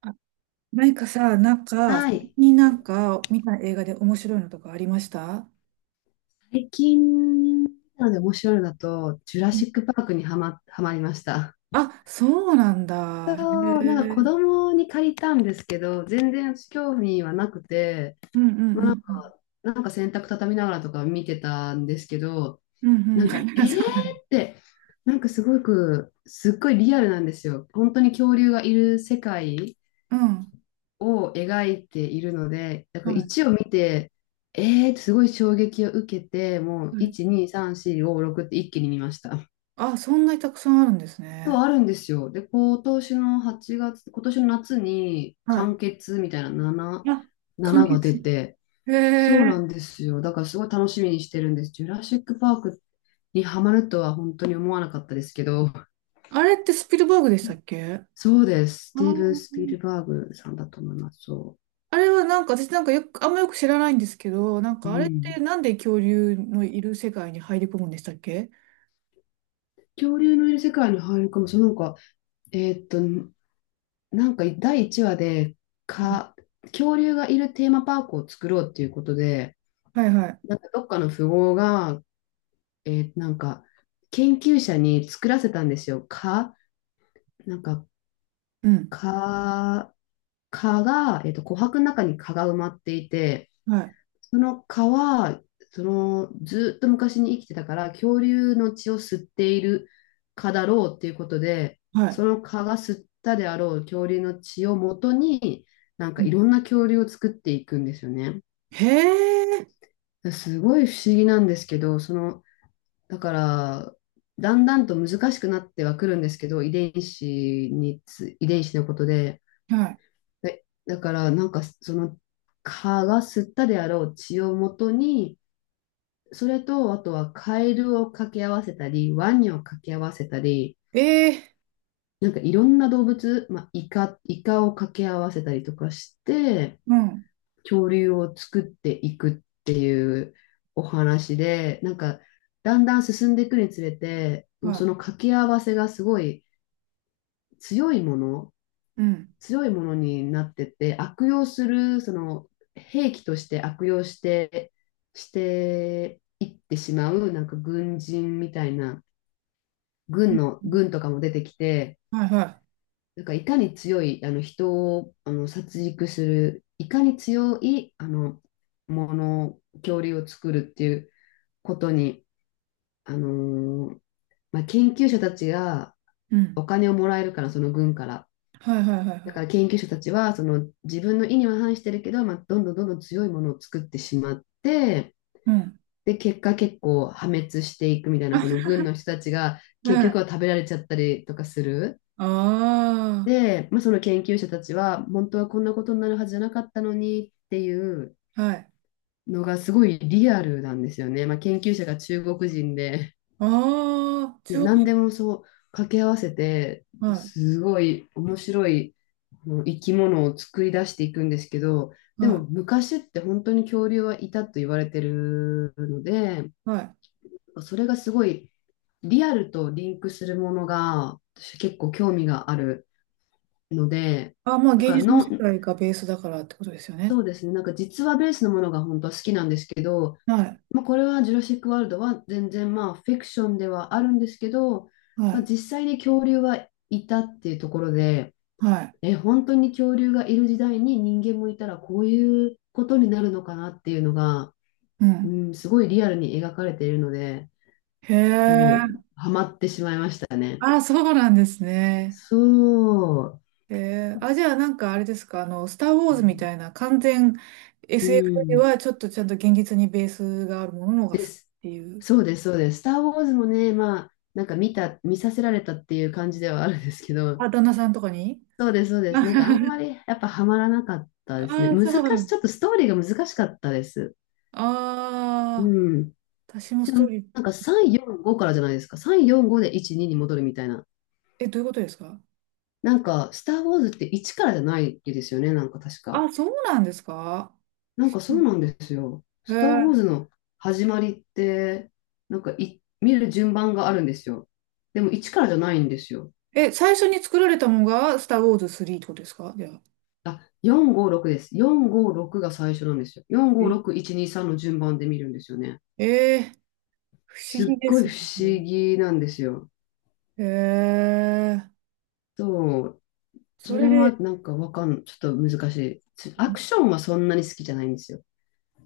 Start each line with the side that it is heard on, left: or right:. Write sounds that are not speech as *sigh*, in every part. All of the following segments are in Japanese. right: あ。何かさ、なんか、
left: は
right: 最
left: い。
right: 近見た映画で面白いのとかありました
left: 最近なので面白いのだと、ジュラ
right: うん。
left: シック・パークにはまりました。
right: あ、そうなんだ。へ
left: そう、なんか子
right: え。
left: 供に借りたんですけど、全然私興味はなくて、
right: うんうんう
left: ま
right: ん
left: あ、
right: うん。
left: なんか洗濯畳みながらとか見てたんですけど、
right: うんう
left: な
right: ん。
left: んか、え
right: *laughs*
left: ー
right: そうなん
left: って、なんかすごく、すっごいリアルなんですよ。本当に恐竜がいる世界
right: だ。う
left: を描いているので、だから
right: ん。はい。
left: 1を見て、えーってすごい衝撃を受けて、もう
right: はい。
left: 1、2、3、4、5、6って一気に見ました。
right: あ、そんなにたくさんあるんです
left: そう、
right: ね。
left: あるんですよ。で、今年の8月、今年の夏に
right: はい。
left: 完結みたいな
right: あ、完
left: 7が出
right: 結。
left: て、
right: へ
left: そうな
right: え。
left: んですよ。だからすごい楽しみにしてるんです。ジュラシック・パークにハマるとは本当に思わなかったですけど、
right: あれってスピルバーグでしたっけ？あ
left: そうです。スティーブン・スピ
right: ー、
left: ルバーグさんだと思います。そ
right: あれは私よく、あんまよく知らないんですけど、
left: う。う
right: あれって
left: ん。
right: なんで恐竜のいる世界に入り込むんでしたっけ？
left: 恐竜のいる世界に入るかも。そう、なんか、えーっと、なんか第1話で、
right: うん。
left: か、恐竜がいるテーマパークを作ろうっていうことで、
right: はいはい。
left: なんかどっかの富豪が、なんか研究者に作らせたんですよ。蚊、なんか
right: うん。
left: 蚊、蚊が、琥珀の中に蚊が埋まっていて、
right: はい
left: その蚊は、その、ずっと昔に生きてたから、恐竜の血を吸っている蚊だろうっていうことで、
right: はい。
left: その蚊が吸ったであろう恐竜の血を元に、なん
right: う
left: か
right: ん。
left: いろんな恐竜を作っていくんですよね。
right: へえ。
left: すごい不思議なんですけど、その、だから、だんだんと難しくなってはくるんですけど、遺伝子のことで、
right: は
left: でだから、なんかその蚊が吸ったであろう血を元に、それと、あとはカエルを掛け合わせたり、ワニを掛け合わせたり、
right: い。ええ。
left: なんかいろんな動物、まあ、イカを掛け合わせたりとかして、
right: うん。
left: 恐竜を作っていくっていうお話で、なんかだんだん進んでいくにつれて、も
right: は
left: うそ
right: い。
left: の掛け合わせがすごい強いもの、
right: うん。
left: 強いものになってて、悪用する、その兵器として悪用して、していってしまう、なんか軍人みたいな。
right: うん。
left: 軍とかも出てきて、
right: はいは
left: なんかいかに強い、あの人をあの殺戮する、いかに強いあのもの、恐竜を作るっていうことに、あのーまあ、研究者たちが
right: い。うん。
left: お金をもらえるから、その軍から。
right: はいはいはいは
left: だから
right: い。
left: 研究者たちはその自分の意には反してるけど、まあ、どんどんどんどん強いものを作ってしまって、
right: うん。
left: で、結果結構破滅していくみたいな、その
right: *laughs*
left: 軍の人たちが
right: は
left: 結局
right: い。
left: は食べられちゃったりとかする。
right: あ
left: で、まあ、その研究者たちは、本当はこんなことになるはずじゃなかったのにっていう
right: あ、はい。
left: のがすごいリアルなんですよね。まあ、研究者が中国人で、
right: ああ、
left: で、
right: 中
left: 何
right: 国。
left: でもそう掛け合わせて、
right: はい、
left: すごい面白い生き物を作り出していくんですけど、でも
right: は
left: 昔って本当に恐竜はいたと言われてるので、
right: い、はい。
left: それがすごいリアルとリンクするものが私結構興味があるので、
right: あ、まあ、
left: だ
right: 芸
left: から
right: 術の世
left: の
right: 界がベースだからってことですよ
left: そ
right: ね。
left: うですね。なんか実話ベースのものが本当は好きなんですけど、
right: はい、
left: まあ、これはジュラシック・ワールドは全然まあフィクションではあるんですけど、
right: は
left: まあ、
right: い、
left: 実際に恐竜はいたっていうところで、
right: はい。
left: え、本当に恐竜がいる時代に人間もいたらこういうことになるのかなっていうのが、
right: う
left: う
right: ん。
left: ん、すごいリアルに描かれているので、
right: へえ。
left: もうハマってしまいました。
right: ああ、そうなんですね。
left: そう。
right: えー、あ、じゃああれですか、あの、スター・ウォーズみたいな完全
left: う
right: SF より
left: ん、
right: はちょっとちゃんと現実にベースがあるもののが好
left: で
right: きっ
left: す。
right: ていう。
left: そうです、そうです。スター・ウォーズもね、まあ、なんか見させられたっていう感じではあるんですけど、
right: あ、旦那さんとかに。
left: そうです、そう
right: *laughs*
left: で
right: あ
left: す。なんかあんまりやっぱハマらなかったですね。
right: あ、そう。
left: ちょっとストーリーが難しかったです。
right: ああ、
left: うん。
right: 私も
left: し
right: ス
left: か
right: トー
left: も
right: リー、
left: なんか3、4、5からじゃないですか。3、4、5で1、2に戻るみたいな。
right: え、どういうことですか？
left: なんか、スター・ウォーズって1からじゃないですよね、なんか確
right: あ、
left: か。
right: そうなんですか？
left: なんか
right: う
left: そう
right: ん。
left: なんですよ。
right: え
left: スター・ウ
right: ー。
left: ォーズの始まりって、なんか見る順番があるんですよ。でも1からじゃないんですよ。
right: え、最初に作られたのがスター・ウォーズ3ってことですかじゃあ。
left: あ、456です。456が最初なんですよ。
right: え。
left: 456123の順番で見るんですよね。
right: えー。不思
left: す
right: 議
left: っ
right: で
left: ごい
right: すね。
left: 不思議なんですよ。
right: えー、
left: そう。
right: そ
left: それ
right: れ
left: は
right: で、
left: なんかわかん、ちょっと難しい。アクションはそんなに好きじゃないんですよ。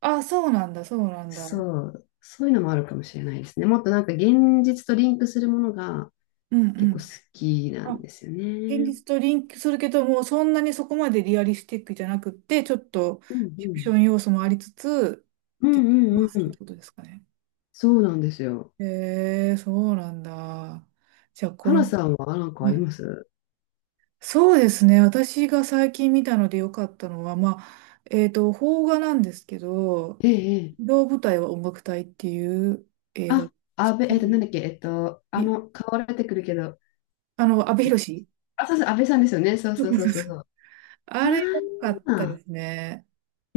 right: あ、そうなんだ、そうなん
left: そ
right: だ。
left: う。そういうのもあるかもしれないですね。もっとなんか現実とリンクするものが
right: うん
left: 結
right: う
left: 構好
right: ん。
left: きな
right: あ、
left: んですよ
right: 現
left: ね。
right: 実とリンクするけども、そんなにそこまでリアリスティックじゃなくって、ちょっとフ
left: うんう
right: ィクショ
left: ん。
right: ン要素もありつつ、
left: う
right: って
left: ん
right: ま
left: うん
right: す
left: う
right: っ
left: ん。
right: てことですかね。
left: そうなんですよ。
right: へえ、そうなんだ。じゃあ、この、
left: 花さんはなんかあ
right: は
left: り
right: い、
left: ます？
right: そうですね。私が最近見たので良かったのは、まあ、邦画なんですけど、
left: ええ、
right: 移動舞台は音楽隊っていう映画。
left: あ、安倍、えっと、なんだっけ、えっと、あ
right: い、
left: の、顔出てくるけど、
right: あの、阿部寛。
left: あ、そうそう、安倍さんですよね。そう
right: そう
left: そうそ
right: そ
left: う
right: う
left: そう
right: そ
left: そ
right: う、
left: う。
right: あれ良かったで
left: ああ、
right: すね。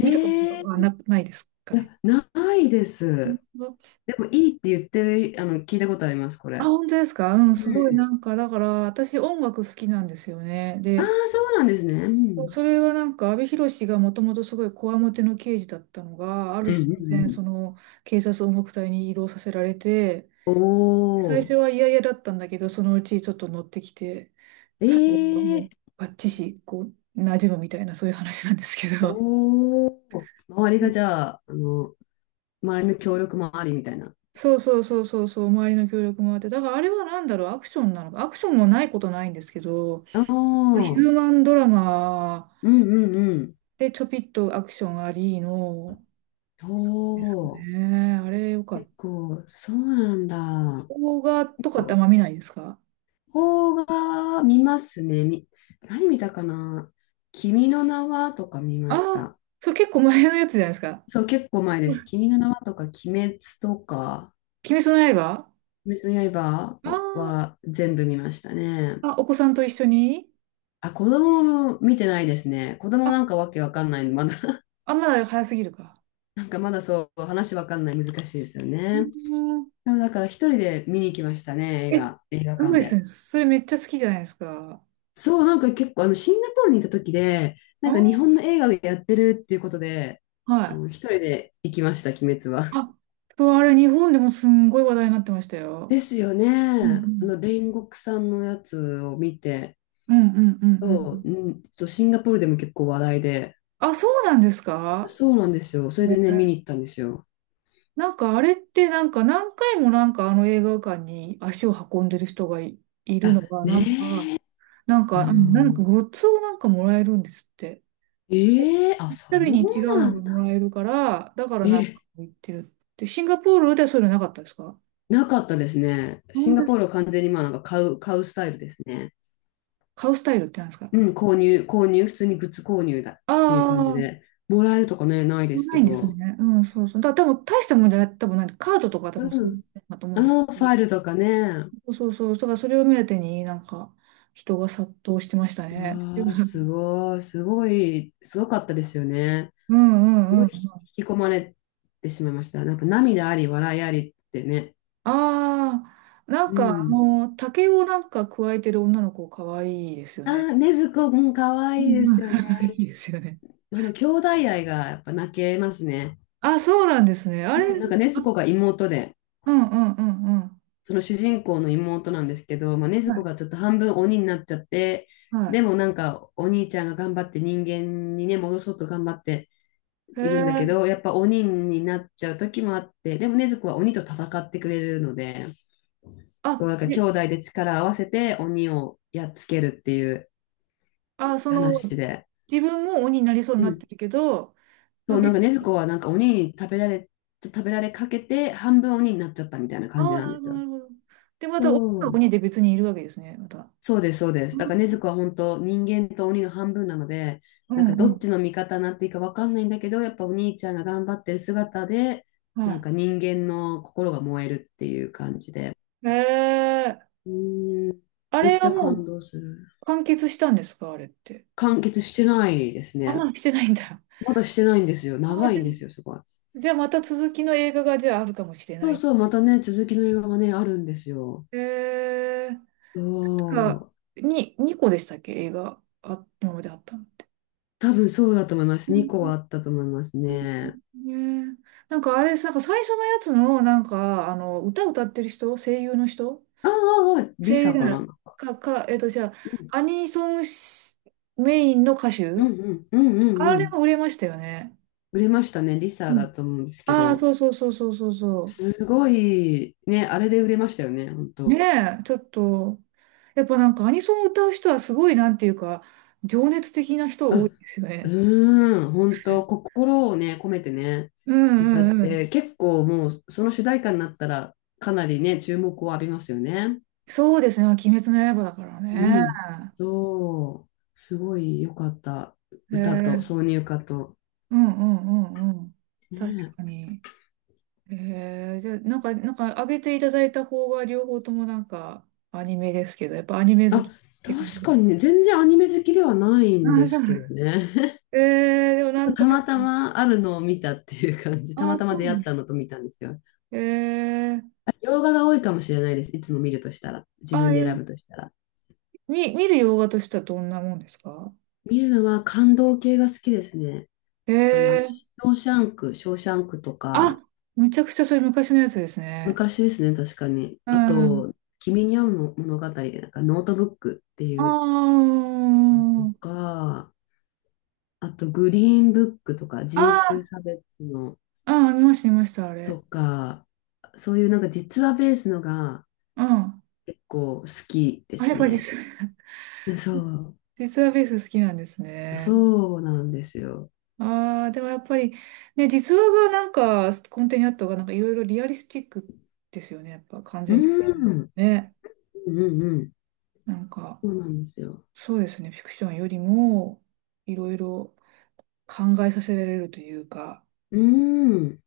right: 見たこと
left: え、
right: はな、ないですか
left: い
right: ね。
left: や、ないで
right: 本
left: す。
right: 当？
left: でも、いいって言ってる、あの、聞いたことあります、こ
right: あ、
left: れ。
right: 本当ですか？うん、
left: う
right: すごい、
left: ん。
right: だから私音楽好きなんですよね。
left: ああ、
right: で、
left: そうなんですね。うん。
right: それは、阿部寛がもともとすごいこわもての刑事だったのが、ある
left: うんう
right: 日
left: ん
right: 突
left: う
right: 然、
left: ん。
right: その警察音楽隊に移動させられて、
left: お
right: 最初
left: お、
right: は嫌々だったんだけど、そのうちちょっと乗ってきて、
left: え
right: 最後はも
left: え、
right: うバッチシ、こう、馴染むみたいな、そういう話なんですけど。
left: おお、周りがじゃあ、あの、周りの協力もありみたいな。
right: そうそうそうそうそう、周りの協力もあって、だからあれはなんだろう、アクションなのか、アクションもないことないんですけど、
left: ああ、
right: ヒ
left: う
right: ュ
left: ん
right: ーマンドラマ
left: うんうん。
right: でちょぴっとアクションありの、
left: お
right: ですか
left: お。
right: ね、あれよかっ
left: 結
right: た。
left: 構、そうなんだ。
right: 動画と
left: 結
right: かってあん
left: 構、
right: ま見ないですか？
left: 邦画見ますね。何見たかな。君の名はとか見
right: あ
left: まし
right: あ、
left: た。
right: そう、結構前のやつじゃないですか。
left: そう、結構前です。君の名はとか、鬼滅とか、
right: 鬼滅の刃。
left: 鬼滅の刃
right: あ
left: は、は全部見ましたね。
right: あ、あ、お子さんと一緒に？
left: あ、子供も見てないですね。子
right: あ、
left: 供なんかわけわかんないの、まだ *laughs*
right: あ、まだ早すぎるか。
left: なんかまだそう、話わかんない、難しいですよ
right: うー
left: ね。
right: ん。
left: だから一人で見に行きましたね、
right: え、す
left: 映画
right: ご
left: 館
right: いです
left: で。
right: ね。それめっちゃ好きじゃないですか。
left: そう、なんか結構あのシンガポールにいた時で、な
right: あ
left: んか日
right: ー、
left: 本の映画をやってるっていうことで、
right: は
left: あ
right: い。
left: の一人で行きました、鬼滅は。
right: あ、そう、あれ、日本でもすんごい話題になってましたよ。
left: ですよね。
right: う
left: あ
right: ん
left: の煉獄さんのやつを見て、
right: うんうんうんうんう
left: そう、
right: ん。
left: うん、そうシンガポールでも結構話題で、
right: あ、そうなんですか？
left: そうなんですよ。それで
right: ね、
left: ね、見に行ったんですよ。
right: あれって何回もあの映画館に足を運んでる人がい、いる
left: あ、
right: のが、
left: ねえ、う
right: うん、
left: ん、
right: グッズをもらえるんですって。
left: ええ、あ、そ
right: たび
left: う
right: に違う
left: な
right: のが
left: ん
right: もら
left: だ。
right: えるから、だから
left: え、
right: 言ってるって。シンガポールではそういうのなかったですか？
left: なかったですね。
right: な
left: シ
right: ん
left: ンガ
right: で
left: ポールは完全にまあなんか買うスタイルですね。
right: 買うスタイルってなんですか？
left: うん、購入、購入、普通にグッズ購入だっていう感じ
right: ああ、
left: で、もらえるとかね、ないです
right: な
left: け
right: いんです
left: ど、
right: ね。うん、そうそう。だ、多分大したもんじゃない、多分なんで、カードとか多
left: う
right: 分そうう、
left: ん、
right: だと思うんですけ
left: ああ、フ
right: ど。
left: ァイルとかね、
right: そうそうそう。だからそれを目当てに人が殺到してましたね。
left: わあ、
right: *laughs*
left: すごかったですよね。
right: う
left: す
right: んうん
left: ご
right: う
left: い
right: ん。
left: 引き込まれてしまいました。なんか涙あり、笑いありってね。
right: ああ、
left: うん。
right: 竹を加えてる女の子可愛いですよね。
left: ああ、ねずこ、うん、かわ
right: う
left: いい
right: ん
left: で
right: う
left: すよね。
right: ん。*laughs* いいですよね。
left: あの、兄弟愛がやっぱ泣けますね。
right: あ、そうなんですね。あ
left: う
right: れ、
left: ん、なんかねず
right: あ。
left: こが妹で、
right: うんうんうんうん。
left: その主人公の妹なんですけど、まあ、禰豆
right: は
left: 子
right: い。
left: がちょっと半分鬼になっちゃって、
right: は
left: でもなんかお兄ちゃんが頑張って人間にね、戻そうと頑張って
right: い。へ
left: いるんだけど、
right: え。
left: やっぱ鬼になっちゃう時もあって、でも禰豆子は鬼と戦ってくれるので、そう、
right: あ、
left: なんか兄
right: で、
left: 弟で力を合わせて鬼をやっつけるっていう
right: あ、その、
left: 話で。
right: 自分も鬼になりそうに
left: う
right: なっ
left: ん。
right: てるけど、ま
left: そ
right: あ、
left: う、なんか
right: 別。
left: 禰豆子はなんか鬼に食べられ、食べられかけて半分鬼になっちゃったみたいな感
right: あ
left: じ
right: あ、
left: なん
right: な
left: で
right: るほ
left: す
right: ど、な
left: よ。
right: るほど。で、また、女
left: そ
right: の子
left: う、
right: にで別にいるわけですね、また。
left: そうです、そうです。
right: うん、
left: だから禰豆子は本当人間と鬼の半分なので、
right: う
left: なんかどっ
right: ん、
left: ちの味方になっていいかわかんないんだけど、やっぱお兄ちゃんが頑張ってる姿で、なん
right: は
left: か人間の心が燃えるっていう感じで。
right: い。へえ、
left: うーん、
right: あ
left: め
right: れ
left: っち
right: は
left: ゃ
right: も
left: 感動する。
right: う完結したんですか、あれって？
left: 完結してないです
right: あ、
left: ね。
right: まあ、してないんだ。
left: まだしてないんですよ。
right: あ
left: 長い
right: で、
left: んですよ、すごい。
right: じゃあ、また続きの映画が、じゃあ、あるかもしれ
left: そ
right: な
left: う
right: い。
left: そう、またね、続きの映画がね、あるんですよ。
right: へえ、
left: そ
right: か、
left: う。
right: に、2個でしたっけ、映画、あ、今まであったのって。
left: 多分そうだと思いま
right: う
left: す。2個
right: ん。
left: はあったと思いますね。
right: ねえ、あれ、最初のやつの、あの、歌歌ってる人、声優の人、
left: ああ、ああ、リ
right: 声優
left: サ
right: じゃ
left: か
right: ない。
left: な。
right: か、か、じゃあ、
left: うん
right: アニソンし、メインの歌
left: うん
right: 手、
left: うんうんうんう
right: あれ
left: ん。
right: も売れましたよね。
left: 売れましたね。リサ
right: うん。
left: だと思うんですけ
right: ああ、
left: ど。
right: そうそうそうそうそうそ
left: すごい、ね、あれで売れましたよね、本
right: う。
left: 当。
right: ねえ、ちょっと、やっぱアニソンを歌う人はすごい、なんていうか、情熱的な
left: う、
right: 人多いですよ
left: う
right: ね。
left: ーん、本当、心をね、込めてね、
right: う
left: 歌
right: ん
left: っ
right: うんうん。
left: て、結構もう、その主題歌になったら、かなりね、注目を浴びますよね。
right: そうですね、鬼滅の刃だから
left: う
right: ね。
left: ん。そう、すごい良かった。歌と、
right: え
left: 挿
right: え。
left: 入歌と。
right: うんうんうんうん。確
left: ね
right: か
left: え。
right: に。へえ、じゃあ、上げていただいた方が、両方とも、アニメですけど、やっぱアニメ好き
left: あ、
right: って感
left: 確か
right: じ。
left: にね、全然アニメ好きではないんで
right: あ、そ
left: す
right: う。
left: けどね。
right: ええ、でもなんと
left: た
right: な
left: ま
right: く、
left: たまあるのを見たっていう感じ。たま
right: あ、
left: た
right: そ
left: ま
right: う
left: 出会
right: なん
left: っ
right: だ。
left: たのと見たんですよ。
right: えー、
left: 洋画が多いかもしれないです。いつも見るとしたら。自
right: あ、
left: 分
right: い
left: で
right: や、
left: 選ぶとしたら。
right: 見、見る洋画としてはどんなもんですか？
left: 見るのは感動系が好きですね。あの、
right: ええ。
left: ショーシャンクと
right: あ、
left: か、
right: めちゃくちゃそれ昔のやつですね。
left: 昔ですね、確かに。
right: う
left: あ
right: ん。
left: と、君に会う物語で、なんかノートブックって
right: あ
left: いうのと
right: あ、
left: か、あと、グリーンブックとか、人種
right: ああ、
left: 差別の
right: ああ、見ました、見ました、あれ。
left: とか、そういうなんか実話ベースのが
right: うん。
left: 結構好きで
right: あ、や
left: す
right: っぱ
left: ね。
right: 実、*laughs*
left: そ
right: 実はベース好きなんです
left: う、
right: ね。
left: そうなんですよ。
right: ああ、でもやっぱり、ね、実話が、コンテにあった方が、なんかいろいろリアリスティックですよね。やっぱ完
left: う
right: 全フィクション
left: ん、
right: ね。
left: うん、うん、
right: なんか、
left: そうなんですよ。
right: そうですね。フィクションよりも、いろいろ考えさせられるというか、
left: うん。